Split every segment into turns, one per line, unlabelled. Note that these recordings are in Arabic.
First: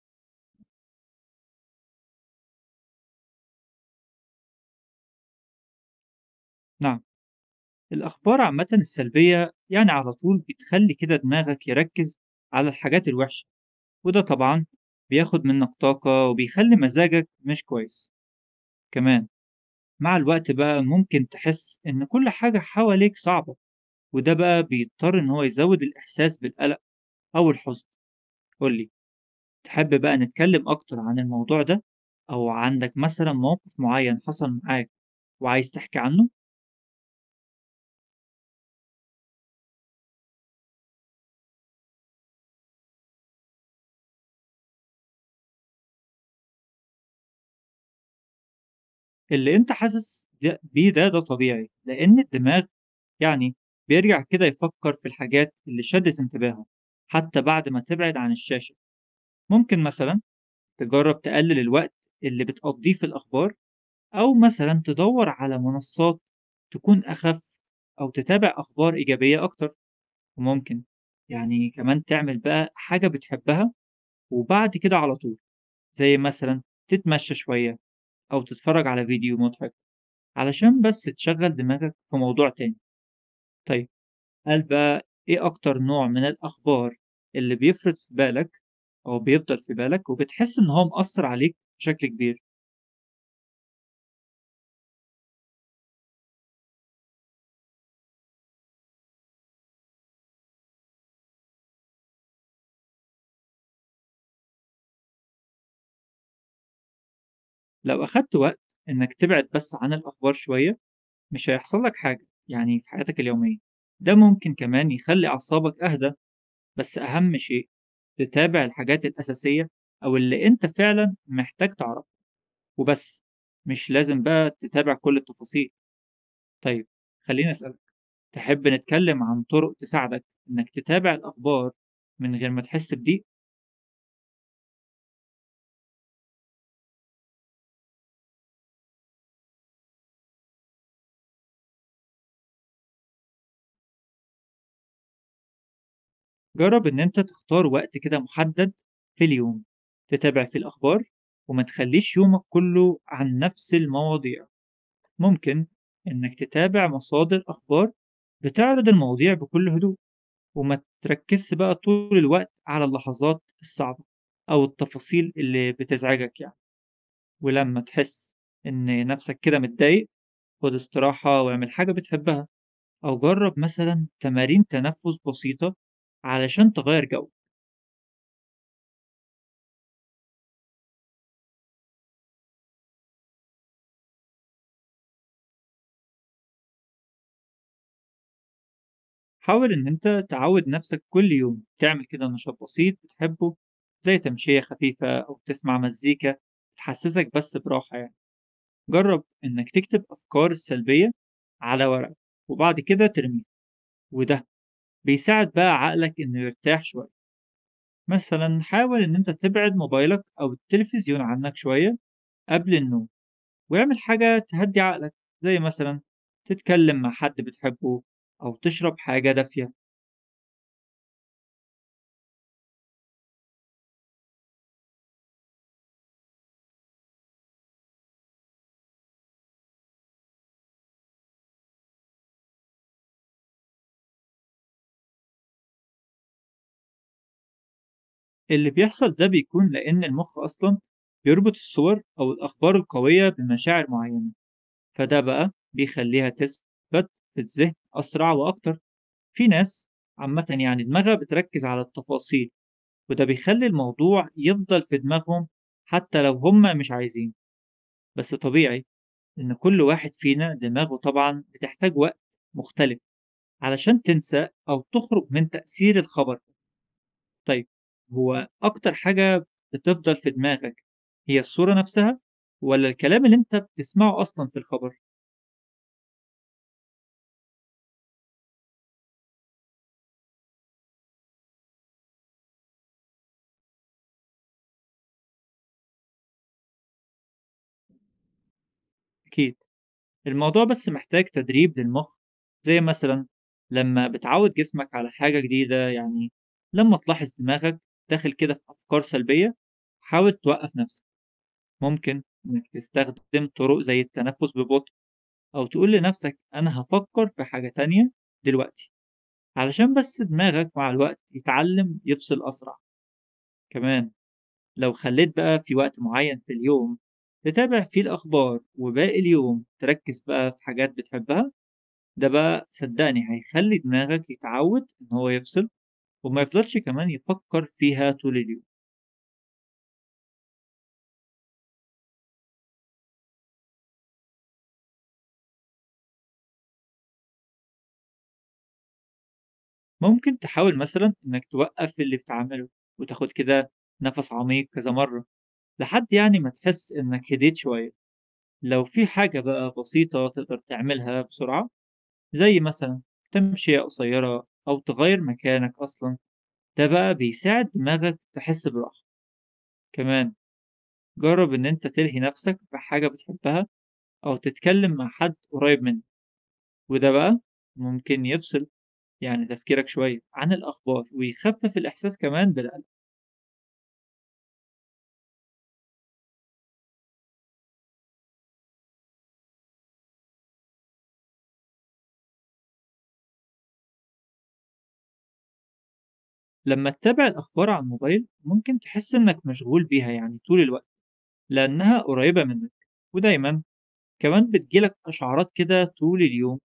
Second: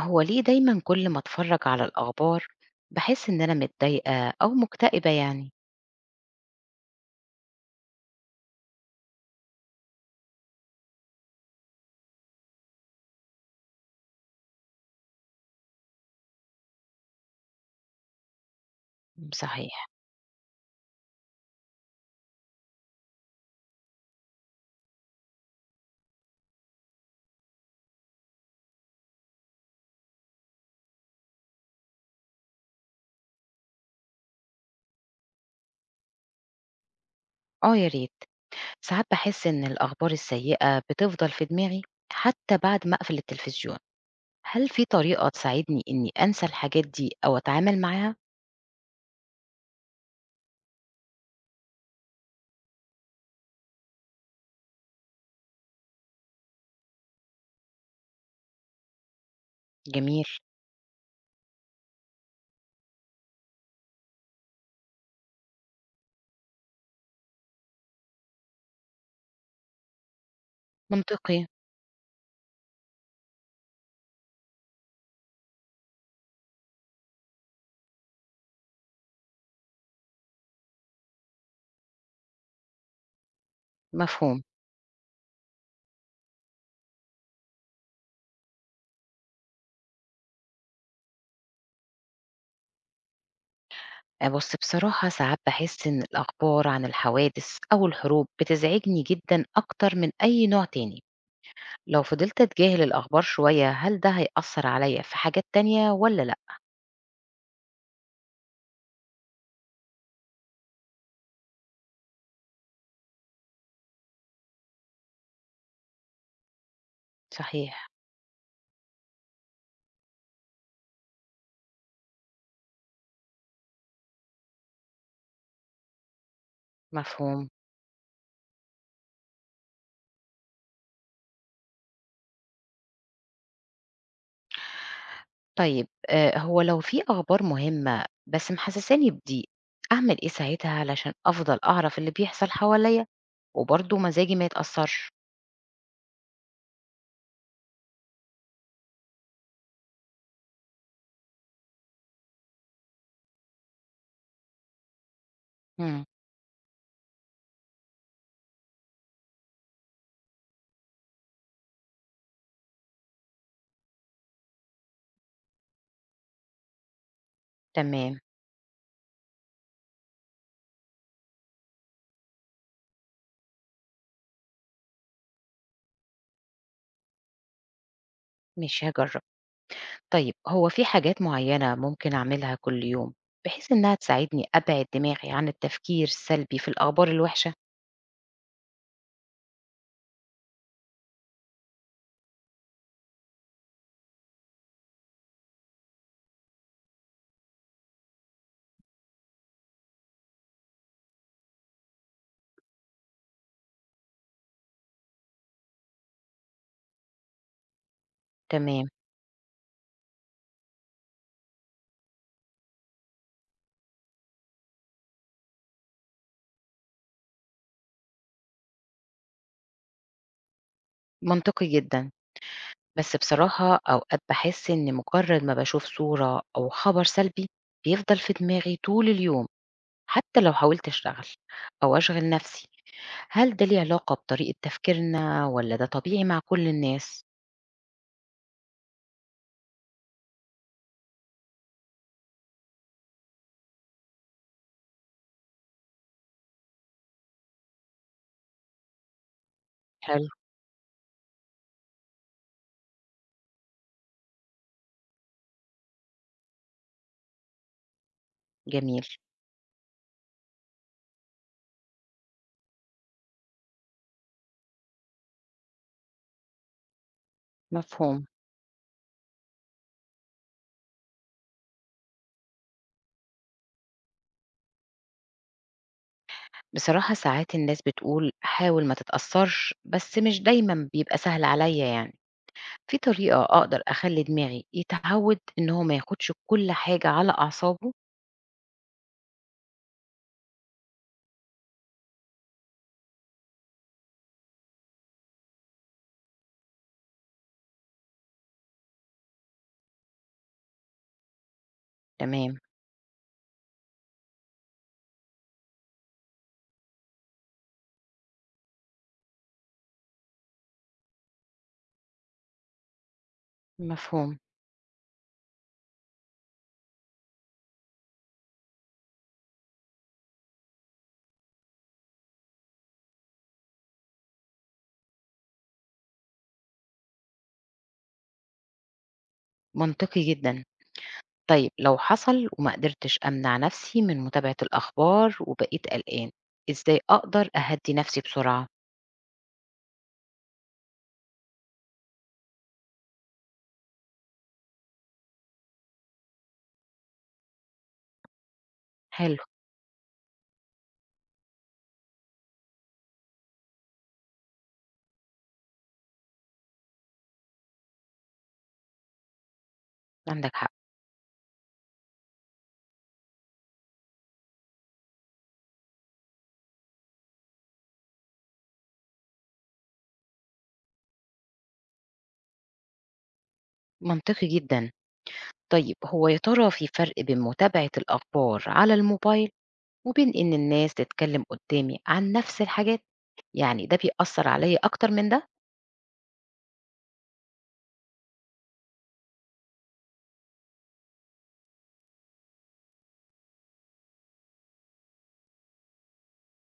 هو ليه دايما كل ما اتفرج على الأخبار بحس إن أنا متضايقة أو مكتئبة يعني.
نعم. الأخبار عامة السلبية، يعني على طول بتخلي كده دماغك يركز على الحاجات الوحشة، وده طبعا بياخد منك طاقة وبيخلي مزاجك مش كويس كمان.
مم. صحيح.
مع الوقت بقى ممكن تحس إن كل حاجة حواليك صعبة، وده بقى بيضطر إن هو يزود الإحساس بالقلق أو الحزن. قولي، تحب بقى نتكلم أكتر عن الموضوع ده، أو عندك مثلا موقف معين حصل معاك وعايز تحكي عنه؟
اه يا ريت، ساعات بحس إن الأخبار السيئة بتفضل في دماغي حتى بعد ما أقفل التلفزيون. هل في طريقة تساعدني إني أنسى الحاجات دي أو أتعامل معاها؟
اللي أنت حاسس بيه ده طبيعي، لإن الدماغ يعني بيرجع كده يفكّر في الحاجات اللي شدِّت انتباهه حتى بعد ما تبعد عن الشاشة. ممكن مثلًا
جميل.
تجرّب تقلِّل الوقت اللي بتقضّيه في الأخبار، أو مثلًا تدوّر على منصات تكون أخَف، أو تتابع أخبار إيجابية أكتر. وممكن
منطقي.
كمان تعمل بقى حاجة بتحبها وبعد كده على طول، زي مثلًا تتمشّى شوية أو تتفرّج على فيديو مضحك، علشان بس تشغّل دماغك في موضوع تاني. طيب،
مفهوم.
هل بقى إيه أكتر نوع من الأخبار اللي بيفرِض في بالك أو بيفضل في بالك وبتحس إن هو مأثّر عليك بشكل كبير؟
آه، بص بصراحة ساعات بحس إن الأخبار عن الحوادث أو الحروب بتزعجني جدا أكتر من أي نوع تاني. لو فضلت أتجاهل الأخبار شوية هل ده هيأثر عليا في حاجات تانية ولا لأ؟
لو أخدت وقت إنّك تبعد بس عن الأخبار شوية، مش هيحصل لك حاجة في حياتك اليومية. ده ممكن كمان يخلّي أعصابك أهدى، بس أهم شيء
صحيح.
تتابع الحاجات الأساسية أو اللي أنت فعلًا محتاج تعرفها وبس، مش لازم بقى تتابع كل التفاصيل. طيب،
مفهوم.
خلّيني أسألك، تحب نتكلم عن طرق تساعدك إنك تتابع الأخبار من غير ما تحس بضيق؟
طيب آه، هو لو في أخبار مهمة بس محسساني بضيق، أعمل إيه ساعتها علشان أفضل أعرف اللي بيحصل حواليا وبرضه مزاجي ما يتأثرش؟
جرب إن أنت تختار وقت كده محدد في اليوم تتابع فيه الأخبار وما تخليش يومك كله عن نفس المواضيع. ممكن
مم.
إنك تتابع مصادر أخبار بتعرض المواضيع بكل هدوء وما تركزش بقى طول الوقت على اللحظات الصعبة أو التفاصيل اللي بتزعجك، ولما
تمام.
تحس إن نفسك كده متضايق، خد استراحة واعمل حاجة بتحبها، أو جرب مثلا تمارين تنفس بسيطة علشان تغير جو.
مش هجرب. طيب هو في حاجات معينة ممكن أعملها كل يوم بحيث إنها تساعدني أبعد دماغي عن التفكير السلبي في الأخبار الوحشة؟
حاول إن أنت تعود نفسك كل يوم تعمل كده نشاط بسيط بتحبه، زي تمشية خفيفة أو تسمع مزيكا تحسسك بس براحة، يعني جرب إنك تكتب أفكار السلبية على ورق وبعد كده ترميه، وده بيساعد بقى عقلك إنه يرتاح شوية. مثلا
تمام.
حاول إن أنت تبعد موبايلك أو التلفزيون عنك شوية قبل النوم، واعمل حاجة تهدّي عقلك، زي مثلًا تتكلم مع حد بتحبه أو تشرب حاجة دافية.
منطقي جدا. بس بصراحة أوقات باحس إن مجرد ما باشوف صورة أو خبر سلبي بيفضل في دماغي طول اليوم حتى لو حاولت أشتغل أو أشغل نفسي. هل ده ليه علاقة بطريقة تفكيرنا ولا ده طبيعي مع كل الناس؟
اللي بيحصل ده بيكون لإن المخ أصلًا بيربط الصور أو الأخبار القوية بمشاعر معينة، فده بقى بيخلّيها تثبت في الذهن أسرع وأكتر. في ناس
حلو.
عامةً دماغها بتركّز على التفاصيل، وده بيخلّي الموضوع يفضل في دماغهم حتى لو هم مش عايزين، بس طبيعي
جميل.
إن كل واحد فينا دماغه طبعًا بتحتاج وقت مختلف علشان تنسى أو تخرج من تأثير الخبر. طيب،
مفهوم.
هو أكتر حاجة بتفضل في دماغك هي الصورة نفسها ولا الكلام اللي أنت بتسمعه أصلا في الخبر؟
بصراحة ساعات الناس بتقول حاول ما تتأثرش بس مش دايما بيبقى سهل عليا يعني. في طريقة أقدر أخلي دماغي يتعود إن هو ما ياخدش كل حاجة على أعصابه؟
أكيد، الموضوع بس محتاج تدريب للمخ، زي مثلا لما بتعود جسمك على حاجة جديدة. يعني لما تلاحظ دماغك داخل كده في أفكار سلبية، حاول توقف نفسك. ممكن
تمام.
إنك تستخدم طرق زي التنفس ببطء، أو تقول لنفسك أنا هفكر في حاجة تانية دلوقتي، علشان بس دماغك مع الوقت يتعلم يفصل أسرع. كمان
مفهوم.
لو خليت بقى في وقت معين في اليوم تتابع فيه الأخبار وباقي اليوم تركز بقى في حاجات بتحبها، ده بقى صدقني هيخلي دماغك يتعود إن هو يفصل وما يفضلش كمان يفكر فيها طول اليوم.
منطقي جدا. طيب لو حصل وما قدرتش أمنع نفسي من متابعة الأخبار وبقيت قلقان، إزاي أقدر أهدي نفسي بسرعة؟
ممكن تحاول مثلا إنك توقف اللي بتعمله وتاخد كده نفس عميق كذا مرة، لحد يعني ما تحس إنك هديت شوية. لو في
حلو.
حاجة بقى بسيطة تقدر تعملها بسرعة، زي مثلا تمشية قصيرة أو تغير مكانك أصلا، ده بقى بيساعد دماغك تحس براحة. كمان
عندك حق.
جرب إن أنت تلهي نفسك بحاجة بتحبها أو تتكلم مع حد قريب منك، وده بقى ممكن يفصل تفكيرك شوية عن الأخبار ويخفف الإحساس كمان بالقلق.
منطقي جدا. طيب هو يا ترى في فرق بين متابعة الأخبار على الموبايل وبين إن الناس تتكلم قدامي عن نفس الحاجات، يعني ده بيأثر عليا أكتر من ده؟
لما تتابع الأخبار على الموبايل، ممكن تحس إنك مشغول بيها يعني طول الوقت لأنها قريبة منك، ودايما كمان بتجيلك أشعارات كده طول اليوم،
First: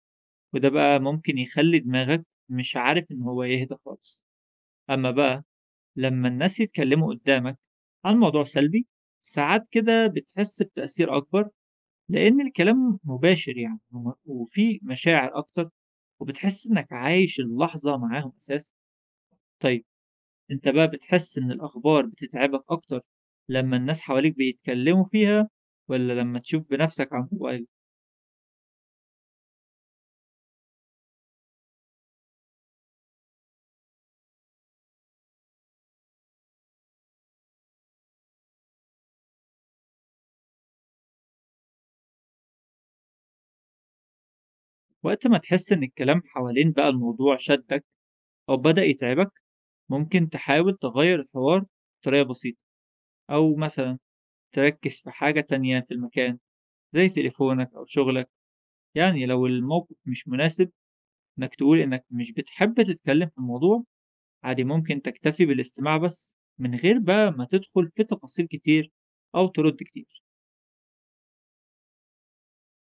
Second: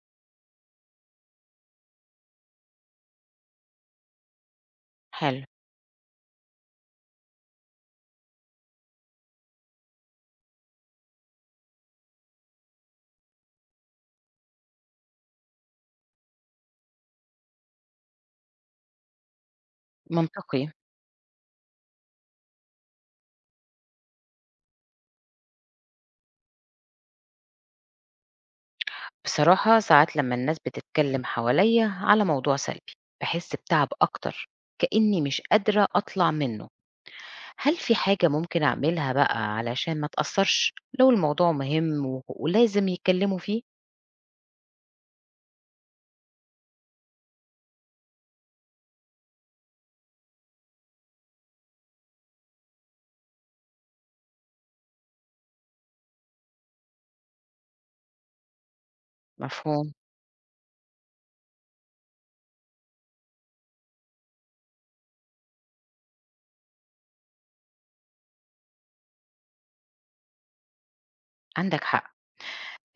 وده بقى ممكن يخلّي دماغك مش عارف إن هو يهدى خالص. أمّا بقى
حلو.
لمّا الناس يتكلّموا قدّامك عن موضوع سلبي، ساعات كده بتحس بتأثير أكبر، لإن الكلام مباشر، يعني وفيه مشاعر أكتر، وبتحس إنك عايش اللحظة معاهم أساسًا. طيب،
منطقي.
أنت بقى بتحس إن الأخبار بتتعبك أكتر لمّا الناس حواليك بيتكلّموا فيها، والّا لمّا تشوف بنَفْسك على الموبايل؟
بصراحة ساعات لما الناس بتتكلم حواليا على موضوع سلبي بحس بتعب أكتر، كأني مش قادرة أطلع منه. هل في حاجة ممكن أعملها بقى علشان ما أتأثّرش لو الموضوع مهم ولازم يتكلّموا فيه؟
وقت ما تحس إن الكلام حوالين بقى الموضوع شدّك أو بدأ يتعبك، ممكن تحاول تغير الحوار بطريقة بسيطة، أو مثلا تركز في حاجة تانية في المكان زي تليفونك أو شغلك. يعني لو
مفهوم.
الموقف مش مناسب إنك تقول إنك مش بتحب تتكلم في الموضوع، عادي ممكن تكتفي بالاستماع بس من غير بقى ما تدخل في تفاصيل كتير أو ترد كتير.
عندك حق.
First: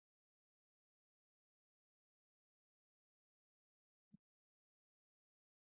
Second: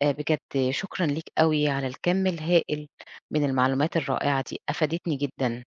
بجد شكرًا ليك أوي على الكَم الهائل من المعلومات الرائعة دي، أفادتني جدًا.